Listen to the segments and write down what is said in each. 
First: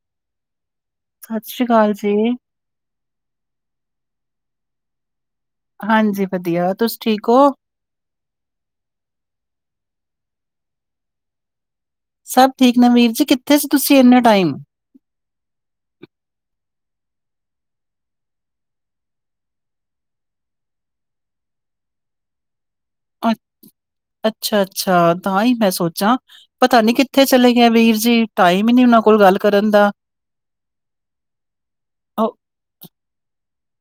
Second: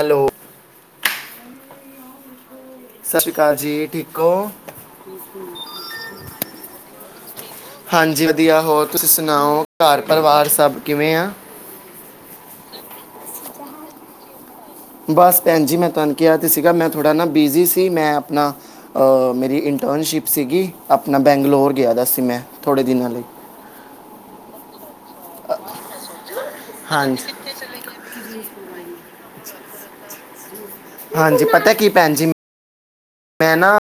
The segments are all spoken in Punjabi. ਹੈਲੋ। ਸਸ੍ਰੀ ਅਕਾਲ ਜੀ। ਸਸ਼੍ਰੀ ਅਕਾਲ ਜੀ। ਠੀਕ ਹੋ? ਹਾਂਜੀ। ਵਧੀਆ, ਤੁਸੀਂ ਠੀਕ ਹੋ। ਹਾਂਜੀ ਵਧੀਆ ਹੋਰ ਤੁਸੀਂ ਸੁਣਾਓ ਘਰ ਪਰਿਵਾਰ ਸਭ ਕਿਵੇਂ ਆ? ਸਭ ਠੀਕ ਨੇ ਵੀਰ ਜੀ ਕਿੱਥੇ ਸੀ ਤੁਸੀਂ ਇੰਨੇ ਟਾਈਮ ਬਸ ਭੈਣ ਜੀ ਮੈਂ ਤੁਹਾਨੂੰ ਕਿਹਾ ਤਾਂ ਸੀਗਾ ਸੀ ਮੈਂ ਥੋੜ੍ਹਾ ਨਾ ਬਿਜ਼ੀ ਸੀ ਮੈਂ ਆਪਣਾ ਮੇਰੀ ਰਿਟਰਨਸ਼ਿਪ ਸੀਗੀ ਆਪਣਾ ਬੈਂਗਲੌਰ ਗਿਆ ਦਾ ਸੀ। ਮੈਂ ਥੋੜ੍ਹੇ ਦਿਨਾਂ ਲਈ ਅੱਛਾ -ਅੱਛਾ ਤਾਂ ਹੀ ਮੈਂ ਸੋਚਾਂ, ਪਤਾ ਨੀ ਕਿੱਥੇ ਹਾਂਜੀ ਚਲੇ ਗਏ ਵੀਰ ਜੀ ਟਾਈਮ ਹੀ ਨੀ ਉਹਨਾਂ ਕੋਲ ਗੱਲ ਕਰਨ ਦਾ ਹਾਂਜੀ ਪਤਾ ਕੀ ਭੈਣ ਜੀ [inaudible] ਮੈਂ ਨਾ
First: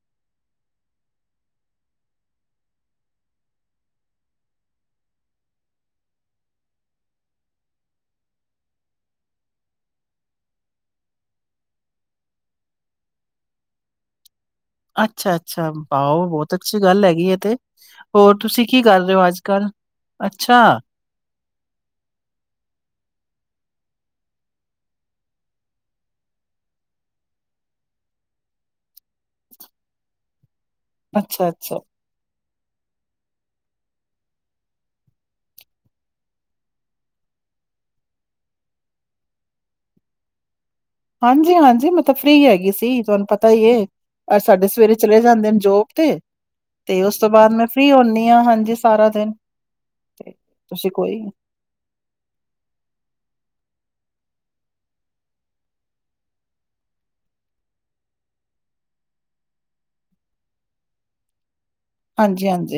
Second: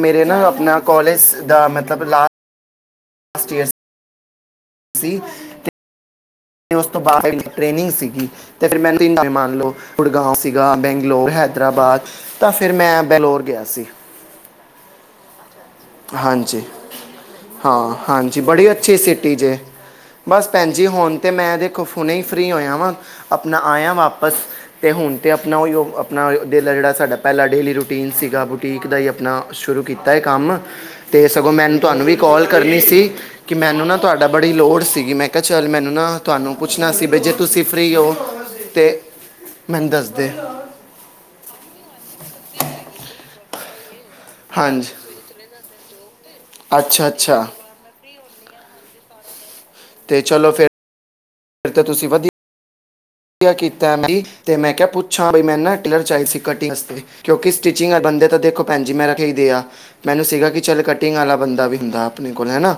ਮੇਰੇ ਨਾ ਆਪਣਾ ਕਾਲੋਜ ਦਾ ਮਤਲਬ ਲਾ [inaudible] ਲਾਸਟ ਈਅਰ। ਸੀ [inaudible] ਉਸ ਤੋਂ ਬਾਅਦ ਟ੍ਰੇਨਿੰਗ ਸੀਗੀ। ਤੇ ਫਿਰ ਮੈਨੂੰ ਤਿੰਨਂ ਮੰਨ ਲਓ ਗੁੜਗਾਉ ਸੀਗਾ, ਬੈਂਗਲੋਰ, ਹੈਦਰਾਬਾਦ ਤਾਂ ਫਿਰ ਮੈਂ ਬਲੌਰ ਗਿਆ ਸੀ। ਅੱਛਾ- ਅੱਛਾ। ਆਓ ਬਹੁਤ ਹਾਂਜੀ ਅੱਛੀ ਗੱਲ ਹੈਗੀ ਇਹ ਤੇ, ਹਾਂ ਹੋਰ ਹਾਂਜੀ ਤੁਸੀਂ ਬੜੀ ਕੀ ਅੱਛੀ ਕਰ ਰਹੇ ਹੋ ਸਿਟੀ ਅੱਜ ਜੇ ਕੱਲ? ਬਸ ਅੱਛਾ, ਭੈਣ ਜੀ ਹੁਣ ਤੇ ਮੈਂ ਦੇਖੋ ਫੁਣੇ ਹੀ ਫ੍ਰੀ ਹੋਇਆ ਵਾਂ, ਆਪਣਾ ਆਇਆ ਵਾਪਸ। ਅਤੇ ਹੁਣ ਤਾਂ ਆਪਣਾ ਉਹ ਹੀ ਉਹ ਆਪਣਾ ਡੇ ਦਾ ਜਿਹੜਾ ਸਾਡਾ ਪਹਿਲਾਾਂ ਡੇਲੀ ਰੂਟੀਨ ਸੀਗਾ ਬੁਟੀਕ ਦਾ ਹੀ ਆਪ ਨਾ ਸ਼ੁਰੂ ਕੀਤਾ ਹੈ ਕੰਮ ਅਤੇ ਸਗੋਂ ਮੈਨੂੰ ਅੱਛਾ-ਅੱਛਾ ਤੁਹਾਨੂੰ ਵੀ ਕੋਲ ਕਰਨੀ ਸੀ। ਕਿ ਮੈਨੂੰ ਨਾ ਤੁਹਾਡਾ ਬੜੀ ਲੋੜ ਸੀਗੀ ਮੈਂ ਕਿਹਾ ਚੱਲ ਮੈਨੂੰ ਨਾ ਤੁਹਾਨੂੰ ਪੁੱਛਣਾ ਵੀ ਜੇ ਤੁਸੀਂ ਫਰੀ ਹੋ। ਅਤੇ, ਮੈਨੂੰ ਦੱਸਦੇ? ਹਾਂਜੀ- ਹਾਂਜੀ ਮੈਂ ਫ੍ਰੀ ਹੈਗੀ ਸੀ ਤੁਹਾਨੂੰ ਪਤਾ ਹੀ ਹੈ। ਸਾਡੇ ਹਾਂਜੀ ਸਵੇਰੇ ਚਲੇ ਜਾਂਦੇ ਨੇ ਜੋਬ ਤੇ, ਤੇ ਅੱਛਾ ਉਸ ਤੋਂ ਅੱਛਾ ਬਾਅਦ ਮੈਂ ਫਰੀ ਹੁੰਦੀ ਹਾਂ ਹਾਂਜੀ ਸਾਰਾ ਦਿਨ। ਅਤੇ ਤੇ ਚਲੋ ਫਿਰ ਤੁਸੀਂ ਕੋਈ ਫਿਰ ਤੇ ਤੁਸੀਂ ਵਧੀਆ ਕੀਤਾ ਤੇ ਮੈਂ ਕਿਹਾ ਪੁੱਛਾਂ ਬ ਮੈਂ ਨਾ ਟਿਲਰ ਚ ਸੀ ਕਟਿੰਗ ਵਾਸਤੇ ਕਿਉਂਕਿ ਸਟਿਚਿੰਗ ਵਾਲੇ ਬੰਦੇ ਤਾਂ ਦੇਖੋ ਭੈਣ ਜੀ ਮੈਂ ਰੱਖ ਹੀ ਦੇ ਆ, ਮੈਨੂੰ ਸੀਗਾ ਕਿ ਚੱਲ ਕਟਿੰਗ ਵਾਲਾ ਬੰਦਾ ਵੀ ਹੁੰਦਾ ਆਪਣੇ ਕੋਲ ਹੈ ਨਾ, ਹਾਂਜੀ-ਹਾਂਜੀ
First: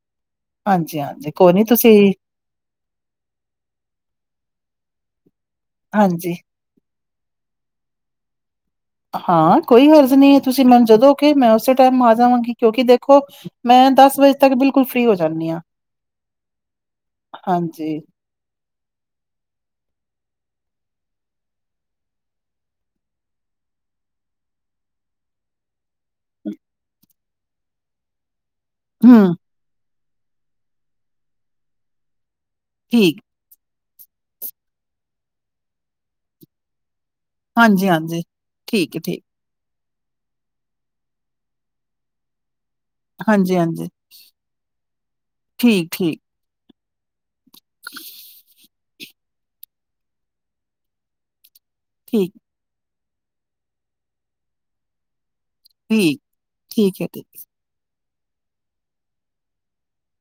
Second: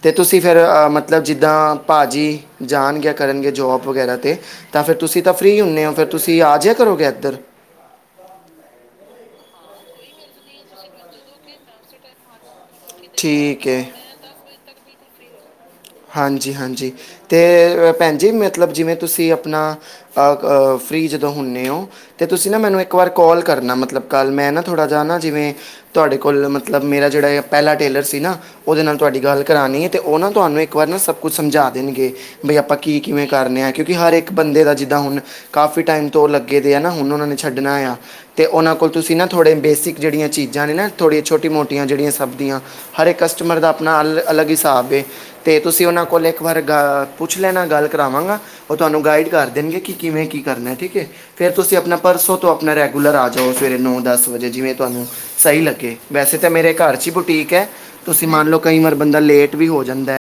ਅਤੇ ਤੁਸੀਂ ਫਿਰ ਮਤਲਬ ਹਾਂਜੀ-ਹਾਂਜੀ ਕੋਈ ਨੀ ਜਿੱਦਾਂ ਤੁਸੀਂ ਭਾਜੀ ਜਾਣਗੇ ਕਰਨਗੇ ਜੋਬ ਵਗੈਰਾ 'ਤੇ ਤਾਂ ਫਿਰ ਤੁਸੀਂ ਤਾਂ ਫਰੀ ਹੁੰਦੇ ਹੋ ਫਿਰ ਹਾਂਜੀ ਤੁਸੀਂ ਆ ਜਹਾ ਕਰੋਗੇ ਇੱਧਰ ਹਾਂ ਕੋਈ ਹਰਜ਼ ਨਹੀਂ ਹੈ ਤੁਸੀਂ ਮੈਨੂੰ ਜਦੋਂ ਕੇ ਮੈਂ ਉਸੇ ਟਾਈਮ ਆ ਜਾਵਾਂਗੀ। ਕਿਉਂਕਿ ਦੇਖੋ ਠੀਕ ਹੈ ਮੈਂ ਦਸ ਵਜੇ ਤੱਕ ਬਿਲਕੁਲ ਫਰੀ ਹੋ ਜਾਂਨੀ ਆਂ। ਹਾਂਜੀ- ਹਾਂਜੀ ਅਤੇ ਹਾਂਜੀ ਭੈਣ ਜੀ ਮਤਲਬ ਜਿਵੇਂ ਤੁਸੀਂ ਆਪਣਾ ਫ੍ਰੀ ਜਦੋਂ ਹੁੰਦੇ ਹੋ। ਤੇ ਤੁਸੀਂ ਨਾ ਮੈਨੂੰ ਇੱਕ ਵਾਰ ਕਾਲ ਕਰਨਾ ਮਤਲਬ ਕੱਲ ਮੈਂ ਨਾ ਥੋੜ੍ਹਾ ਜਾ ਨਾ ਜਿਵੇਂ ਤੁਹਾਡੇ ਕੋਲ ਮਤਲਬ ਮੇਰਾ ਜਿਹੜਾ ਪਹਿਲਾ ਟੇਲਰ ਸੀ ਨਾ ਉਹਦੇ ਨਾਲ ਤੁਹਾਡੀ ਹੂੰ ਗੱਲ ਕਰਾਉਣੀ ਹੈ ਅਤੇ ਉਹ ਨਾ ਤੁਹਾਨੂੰ ਇੱਕ ਵਾਰ ਨਾ ਸਭ ਕੁਛ ਸਮਝਾ ਦੇਣਗੇ ਬਈ ਆਪਾਂ ਕੀ ਠੀਕ ਕਿਵੇਂ ਕਰਨ ਆ ਕਿਉਂਕਿ ਹਰ ਇੱਕ ਬੰਦੇ ਦਾ ਜਿੱਦਾਂ ਹੁਣ ਕਾਫ਼ੀ ਟਾਈਮ ਤੋਂ ਲੱਗੇ ਦੇ ਹੈ ਨਾ ਹੁਣ ਉਹਨਾਂ ਨੇ ਛੱਡਣਾ ਆ ਹਾਂਜੀ-ਹਾਂਜੀ ਤੇ ਉਹਨਾਂ ਕੋਲ ਠੀਕ ਹੈ ਤੁਸੀਂ ਠੀਕ ਥੋੜ੍ਹੇ ਬੇਸਿਕ ਜਿਹੜੀਆਂ ਚੀਜ਼ਾਂ ਨੇ ਨਾ ਥੋੜੀਆਂ ਛੋਟੀ ਮੋਟੀਆਂ ਜਿਹੜੀਆਂ ਸਬ ਦੀਆਂ ਹਰ ਇੱਕ ਕਸਟਮਰ ਦਾ ਹਾਂਜੀ-ਹਾਂਜੀ ਆਪਣਾ ਅਲ ਅਲੱਗ ਹਿਸਾਬ ਅਤੇ ਤੁਸੀਂ ਉਹਨਾਂ ਠੀਕ-ਠੀਕ ਕੋਲ ਇੱਕ ਵਾਰ ਗ ਪੁੱਛ ਲੈਣਾ ਗੱਲ ਕਰਾਵਾਂਗਾ ਉਹ ਤੁਹਾਨੂੰ ਗਾਈਡ ਕਰ ਦੇਣਗੇ ਕਿ ਕਿਵੇਂ ਕੀ ਕਰਨਾ ਠੀਕ ਹੈ ਫਿਰ ਤੁਸੀਂ ਆਪਣਾ ਠੀਕ-ਠੀਕ ਪਰਸੋਂ ਤੋਂ ਆਪਣਾ ਰੈਗੂਲਰ ਆ ਜਾਓ ਸਵੇਰੇ ਨੌ ਦਸ ਵਜੇ ਜਿਵੇਂ ਤੁਹਾਨੂੰ ਸਹੀ ਲੱਗੇ, ਠੀਕ ਠੀਕ ਵੈਸੇ ਮੇਰੇ ਠੀਕ ਘਰ ਠੀਕ 'ਚ ਹੈ ਹੀ ਠੀਕ ਬੁਟੀਕ ਹੈ। ਤੁਸੀਂ ਮੰਨ ਲਓ ਕਈ ਵਾਰ ਬੰਦਾ ਲੇਟ ਵੀ ਹੋ ਜਾਂਦਾ,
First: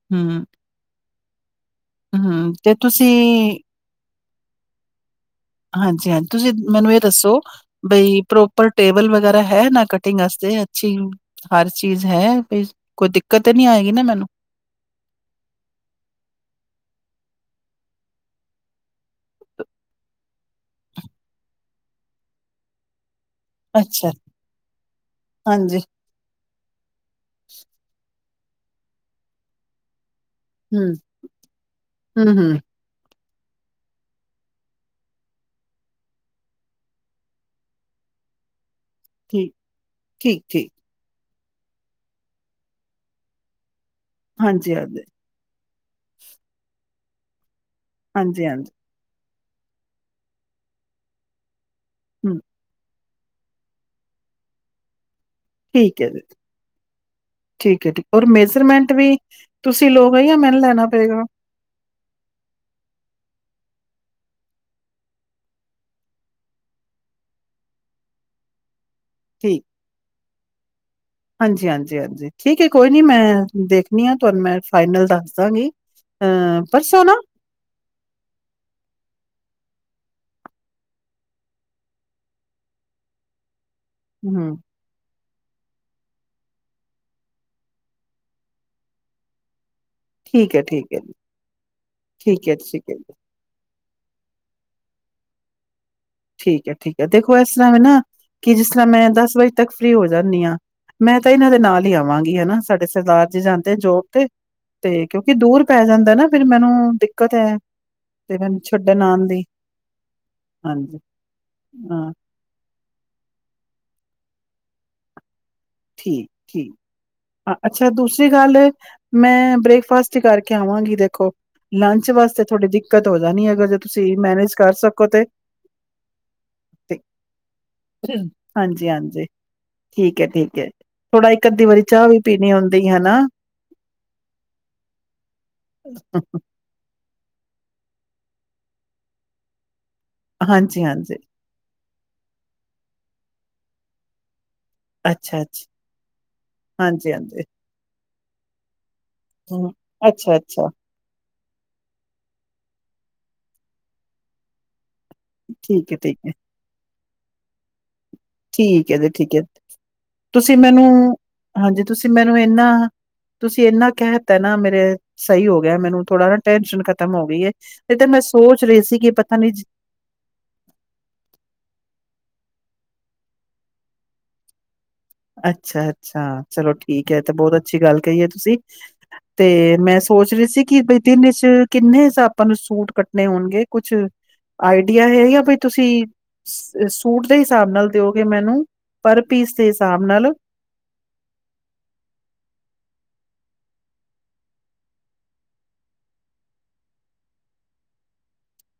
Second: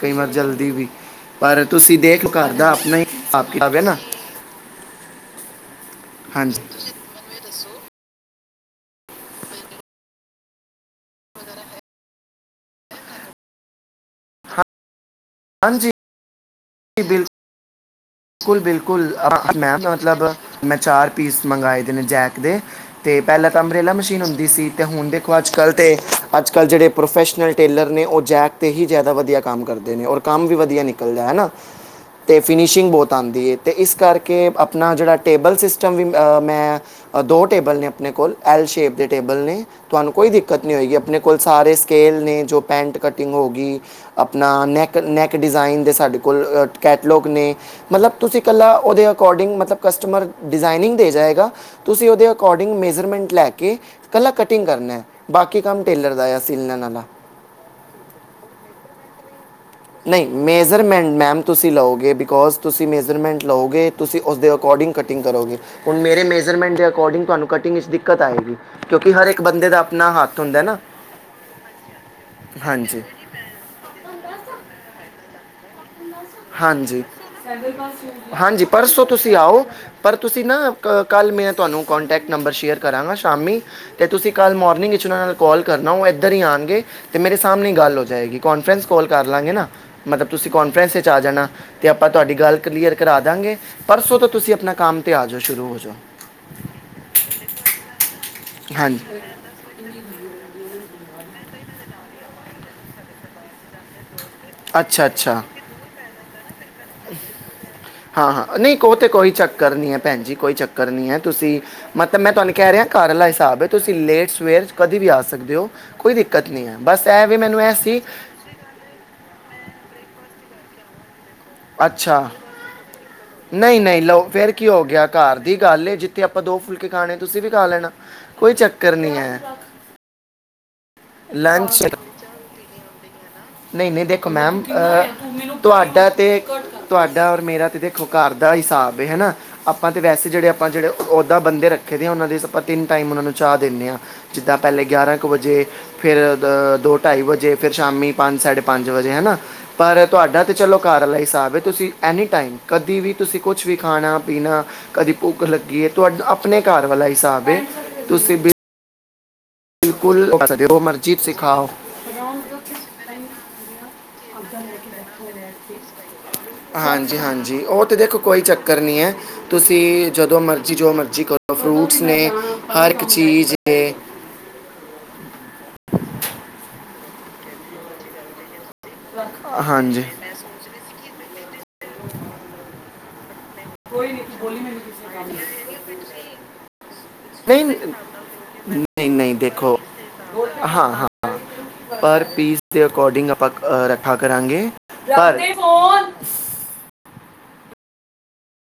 ਕਈ ਵਾਰ ਹੂੰ ਜਲਦੀ ਵੀ। ਪਰ ਤੁਸੀਂ ਦੇਖ ਘਰ ਹੂੰ ਦਾ ਤੇ ਆਪਣਾ ਹੀ ਤੁਸੀਂ ਹਿਸਾਬ ਕਿਤਾਬ ਨਾ। ਹਾਂਜੀ- ਹਾਂਜੀ ਤੁਸੀਂ ਮੈਨੂੰ ਇਹ ਦੱਸੋ, ਬਈ ਪ੍ਰੋਪਰ ਟੇਬਲ ਵਗੈਰਾ ਹੈ ਨਾ ਕਟਿੰਗ ਵਾਸਤੇ ਅੱਛੀ ਹਰ ਚੀਜ਼ ਹੈ ਕੋਈ ਦਿੱਕਤ ਨੀ ਆਏਗੀ ਨਾ ਮੈਨੂੰ। ਹਾਂਜੀ। ਬਿਲਕੁ, ਬਿਲਕੁਲ- ਬਿਲਕੁਲ, ਮੈਮ ਮਤਲਬ ਮੈਂ ਚਾਰ ਪੀਸ ਮੰਗਵਾਏ ਦੇ ਨੇ ਜੈਕ ਦੇ ਅਤੇ ਪਹਿਲਾਂ ਤਾਂ ਅੰਬਰੇਲਾ ਅੱਛਾ ਮਸ਼ੀਨ ਹੁੰਦੀ ਸੀ ਅਤੇ ਹੁਣ ਦੇਖੋ ਅੱਜ ਕੱਲ੍ਹ ਹਾਂਜੀ ਤਾਂ ਅੱਜ ਕੱਲ੍ਹ ਜਿਹੜੇ ਪ੍ਰੋਫੈਸ਼ਨਲ ਟੇਲਰ ਨੇ ਉਹ ਜੈਕ 'ਤੇ ਹੀ ਜ਼ਿਆਦਾ ਵਧੀਆ ਕੰਮ ਕਰਦੇ ਨੇ। ਕੰਮ ਵੀ ਵਧੀਆ ਹੂੰ ਨਿਕਲਦਾ ਹੈਨਾ। ਅਤੇ ਹੂੰ-ਹੂੰ, ਫਿਨਿਸ਼ਿੰਗ ਬਹੁਤ ਆਉਂਦੀ ਹੈ ਅਤੇ ਇਸ ਕਰਕੇ ਆਪਣਾ ਜਿਹੜਾ ਟੇਬਲ ਸਿਸਟਮ ਵੀ ਮੈਂ ਦੋ ਟੇਬਲ ਨੇ ਆਪਣੇ ਕੋਲ ਐਲ ਸ਼ੇਪ ਦੇ ਟੇਬਲ ਠੀਕ, ਨੇ ਤੁਹਾਨੂੰ ਕੋਈ ਦਿੱਕਤ ਠੀਕ-ਠੀਕ, ਨੀ ਹੋਏਗੀ ਆਪਣੇ ਕੋਲ ਕੋਲ ਸਾਰੇ ਸਕੇਲ ਨੇ ਜੋ ਪੈਂਟ ਕਟਿੰਗ ਹੋ ਗਈ। ਆਪਣਾ ਨੈਕ- ਹਾਂਜੀ-ਹਾਂਜੀ, ਨੈਕ ਡਿਜ਼ਾਇਨ ਦੇ ਸਾਡੇ ਕੋਲ ਕੈਟਲੋਗ ਨੇ। ਮਤਲਬ ਤੁਸੀਂ ਹਾਂਜੀ-ਹਾਂਜੀ, ਇਕੱਲਾ ਉਹਦੇ ਅਕੋਰਡਿੰਗ ਮਤਲਬ ਕਸਟਮਰ ਡਿਜ਼ਾਇਨਿੰਗ ਦੇ ਜਾਏਗਾ। ਤੁਸੀਂ ਉਹਦੇ ਹੂੰ, ਅਕੋਰਡਿੰਗ ਮੇਜਰਮੈਂਟ ਲੈ ਕੇ ਇਕੱਲਾ ਕਟਿੰਗ ਕਰਨਾ ਐ। ਬਾਕੀ ਕੰਮ ਠੀਕ ਐ ਟੇਲਰ ਜੀ, ਦਾ ਆ ਸੀਲਣ ਆਲਾ। ਠੀਕ ਐ ਠੀਕ ਔਰ ਮੇਜਰਮੈਂਟ ਵੀ ਤੁਸੀਂ ਲੋਗੇ ਜਾਂ ਮੈਨ ਲੈਣਾ ਪਏਗਾ। ਤੁਸੀ ਲਓਗੇ ਬਿਕੋਜ਼ ਤੁਸੀਂ ਮੇਜਰਮੈਂਟ ਲਓਗੇ ਤੁਸੀਂ ਉਸਦੇ ਅਕੋਡਿੰਗ ਕਟਿੰਗ ਕਰੋਗੇ। ਹੁਣ ਮੇਰੇ ਮੇਜਰਮੈਂਟ ਦੇ ਅਕੋਰਡਿੰਗ ਤੁਹਾਨੂੰ ਕਟਿੰਗ ਵਿੱਚ ਦਿੱਕਤ ਆਏਗੀ। ਕਿਉਂਕਿ ਹਰ ਇੱਕ ਬੰਦੇ ਦਾ ਆਪਣਾ ਹੱਥ ਹੁੰਦਾ ਨਾ। ਹਾਂਜੀ ਹਾਂਜੀ ਹਾਂਜੀ ਠੀਕ ਐ। ਕੋਈ ਨੀ ਹਾਂਜੀ ਮੈਂ ਦੇਖਣੀ ਆ ਤੁਹਾਨੂੰ ਮੈਂ ਫਾਈਨਲ ਦੱਸ ਦਾਂ ਗੀ। ਹਾਂਜੀ, ਹਾਂਜੀ ਪਰਸੋਂ ਤੁਸੀਂ ਆਓ। ਪਰ ਤੁਸੀਂ ਨਾ ਕੱਲ੍ਹ ਮੈਂ ਤੁਹਾਨੂੰ ਕੋਂਟੈਕਟ ਨੰਬਰ ਸ਼ੇਅਰ ਕਰਾਂਗਾ ਸ਼ਾਮੀ। ਤੇ ਤੁਸੀਂ ਹੂੰ, ਕੱਲ੍ਹ ਮੋਰਨਿੰਗ 'ਚ ਉਹਨਾਂ ਨਾਲ ਕਾਲ ਕਰਨਾ ਉਹ ਇੱਧਰ ਹੀ ਆਂਣਗੇ। ਤੇ ਮੇਰੇ ਸਾਹਮਣੇ ਗੱਲ ਹੋ ਜਾਏਗੀ ਕਾਨਫਰੈਂਸ ਕੋਾਲ ਕਰ ਲਾ ਗੇ ਨਾ। ਮਤਲਬ ਤੁਸੀਂ ਠੀਕ ਐ, ਠੀਕ ਕਾਨਫਰੰਸ ਐ, ਵਿੱਚ ਆ ਜਾਣਾ। ਤੇ ਆਪਾਂ ਤੁਹਾਡੀ ਠੀਕ ਐ, ਗੱਲ ਠੀਕ ਕਲੀਅਰ ਐ, ਕਰਾ ਦਾਂ ਗੇ। ਪਰਸੋਂ ਤੋਂ ਤੁਸੀਂ ਆਪਣਾ ਕੰਮ ਤੇ ਆ ਜਾਓ ਜਰੂਰ। ਠੀਕ ਐ ਠੀਕ ਐ। ਦੇਖੋ ਇਸ ਤਰ੍ਹਾਂ ਮੈ ਨਾ ਕਿ ਜਿਸ ਤਰ੍ਹਾਂ ਹਾਂਜੀ ਮੈਂ ਦਸ ਵਜੇ ਤੱਕ ਫਰੀ ਹੋ ਜਾਂਣੀ ਆ। ਮੈਂ ਤਾਂ ਇਹਨਾਂ ਦੇ ਨਾਲ ਹੀ ਆਵਾਂਗੀ ਹਨਾ ਸਾਡੇ ਸਰਦਾਰ ਜੀ ਜਾਂਦੇ ਜੋਬ ਤੇ। ਤੇ ਅੱਛਾ ਕਿਉਂਕਿ ਅੱਛਾ ਦੂਰ ਪੈ ਜਾਂਦਾ ਨਾ ਫਿਰ ਮੈਨੂੰ ਦਿੱਕਤ ਐ। ਹਾਂ ਤੇ -ਹਾਂ ਮੈਨੂੰ ਨਹੀਂ ਕੋ ਉਹ ਛੱਡਣ ਤੇ ਆਣ ਕੋਈ ਦੀ ਚੱਕਰ ਨੀ ਐ। ਭੈਣ ਜੀ ਕੋਈ ਚੱਕਰ ਹਾਂਜੀ ਨੀ ਐ। ਤੁਸੀਂ ਹਾਂ ਮਤਲਬ ਮੈਂ ਤੁਹਾਨੂੰ ਕਹਿ ਰਿਹਾ ਘਰ ਆਲਾ ਹਿਸਾਬ ਐ। ਤੁਸੀਂ ਲੇਟ ਸਵੇਰ ਕਦੀ ਵੀ ਸਕਦੇ ਓ। ਕੋਈ ਠੀਕ ਦਿੱਕਤ ਨੀ ਠੀਕ ਐ ਬਸ ਐ ਵੀ ਅ- ਮੈਨੂੰ ਐ ਅੱਛਾ ਸੀ ਦੂਸਰੀ ਗੱਲ ਏ ਮੈਂ ਬ੍ਰੇਕਫਾਸਟ ਹੀ ਕਰਕੇ ਆਵਾਂਗੀ ਦੇਖੋ। ਲੰਚ ਅੱਛਾ ਵਾਸਤੇ ਥੋਡੀ ਦਿੱਕਤ ਹੋ ਜਾਣੀ ਅਗਰ ਜੇ ਨਹੀਂ ਨਹੀਂ ਤੁਸੀਂ ਮੈਨੇਜ ਕਰ ਸਕੋ ਤੇ। ਤੇ ਆਪਾਂ ਦੋ ਫੁਲਕੇ ਤੇ- ਖਾਣੇ ਤੁਸੀਂ ਵੀ ਖਾ ਲੈਣਾ ਕੋਈ ਹਾਂਜੀ ਚੱਕਰ ਨੀ ਹਾਂਜੀ ਐ। ਠੀਕ ਐ ਠੀਕ ਐ। ਥੋੜਾ ਇੱਕ ਅੱਧੀ ਵਾਰੀ ਚਾਹ ਵੀ ਪੀਣੀ ਹੁੰਂਦੀ ਹਨਾ। ਨਹੀਂ -ਨਹੀਂ ਦੇਖੋ ਮੈਮ ਤੁਹਾਡਾ ਤੇ ਤੁਹਾਡਾ ਔਰ ਮੇਰਾ ਤੇ ਦੇਖੋ ਘਰ ਦਾ ਹਿਸਾਬ ਹਨਾ। ਆਪਾਂ ਤੇ ਵੈਸੇ ਜਿਹੜੇ ਆਪਾਂ ਹਾਂਜੀ ਹਾਂਜੀ ਜਿਹੜੇ ਬੰਦੇ ਰੱਖੇ ਦੇ ਆ ਉਹਨਾਂ ਦੇ ਆਪਾਂ ਤਿੰਨ ਟਾਈਮ ਉਹਨਾਂ ਨੂੰ ਚਾਹ ਦਿੰਨੇ ਆ। ਜਿੱਦਾਂ ਪਹਿਲੇ ਗਿਆਰਾਂ ਕੁ ਅੱਛਾ ਵਜੇ ਅੱਛਾ ਫਿਰ ਦੋ ਹਾਂਜੀ ਢਾਈ ਹਾਂਜੀ ਵਜੇ ਫਿਰ ਸ਼ਾਮੀ ਪੰਜ ਸਾਢੇ ਪੰਜ ਵਜੇ ਹਨਾ। ਹਮ ਪਰ ਅੱਛਾ ਤੁਹਾਡਾ ਤੇ ਅੱਛਾ ਚਲੋ ਘਰ ਆਲਾ ਈ ਹਿਸਾਬ ਐ। ਤੁਸੀਂ ਐਨੀ ਟਾਈਮ ਕਦੀ ਵੀ ਤੁਸੀਂ ਕੁਛ ਵੀ ਖਾਣਾ ਪੀਣਾ ਕਦੀ ਭੁੱਖ ਲੱਗੀ ਠੀਕ ਹੈ ਠੀਕ ਤੁਹਾਡਾ ਹੈ ਆਪਣੇ ਘਰ ਵਾਲਾ ਹਿਸਾਬ ਏ। ਤੁਸੀਂ ਠੀਕ ਐ ਦੀ ਠੀਕ ਐ। ਬਿਲਕੁਲ ਉਹ ਕਰ ਤੁਸੀਂ ਸਕਦੇ ਹੋ ਜੋ ਮੈਨੂੰ ਮਰਜ਼ੀ ਸਿਖਾਓ ਹਾਂਜੀ ਤੁਸੀਂ ਮੈਨੂੰ ਇਹਨਾ ਤੁਸੀਂ ਇੰਨਾ ਕਹਿ ਦਿੱਤਾ ਨਾ ਮੇਰੇ ਸਹੀ ਹੋ ਗਿਆ। ਮੈਨੂੰ ਥੋੜਾ ਨਾ ਟੈਂਸ਼ਨ ਖ਼ਤਮ ਹਾਂਜੀ ਹੋ ਗਈ ਐ। ਹਾਂਜੀ ਉਹ ਤੇ ਦੇਖੋ ਕੋਈ ਚੱਕਰ ਨੀ ਐ। ਤੁਸੀਂ ਜਦੋਂ ਮਰਜੀ ਜੋ ਮਰਜੀ ਫਰੂਟਸ ਨੇ ਹਰ ਇੱਕ ਚੀਜ਼ ਏ। ਅੱਛਾ-ਅੱਛਾ ਚਲੋ ਠੀਕ ਐ। ਇਹ ਤੇ ਬਹੁਤ ਅੱਛੀ ਗੱਲ ਕਹੀਏ ਤੁਸੀਂ। ਤੇ ਮੈਂ ਹਾਂਜੀ ਸੋਚ ਰਹੀ ਸੀ ਕਿ ਬਈ ਦਿਨ 'ਚ ਕਿੰਨੇ ਆਪਾਂ ਨੂੰ ਸੂਟ ਕੱਟਣੇ ਹੋਣਗੇ। ਕੁਛ ਆਈਡੀਆ ਹੈ ਜਾਂ ਫਿਰ ਤੁਸੀਂ ਸੂਟ ਦੇ ਨਹੀਂ ਹਿਸਾਬ ਨਾਲ ਨਹੀਂ ਦਿਓਗੇ ਮੈਨੂੰ ਪਰ ਨਹੀਂ ਪੀਸ ਦੇ ਦੇਖੋ ਸਾਬ ਨਾਲ। ਹਾਂ- ਹਾਂ। ਪਰ ਪੀਸ ਦੇ ਅਕੋਡਿੰਗ ਆਪਾਂ ਰੱਖਾ ਕਰਾਂਗੇ। ਪਰ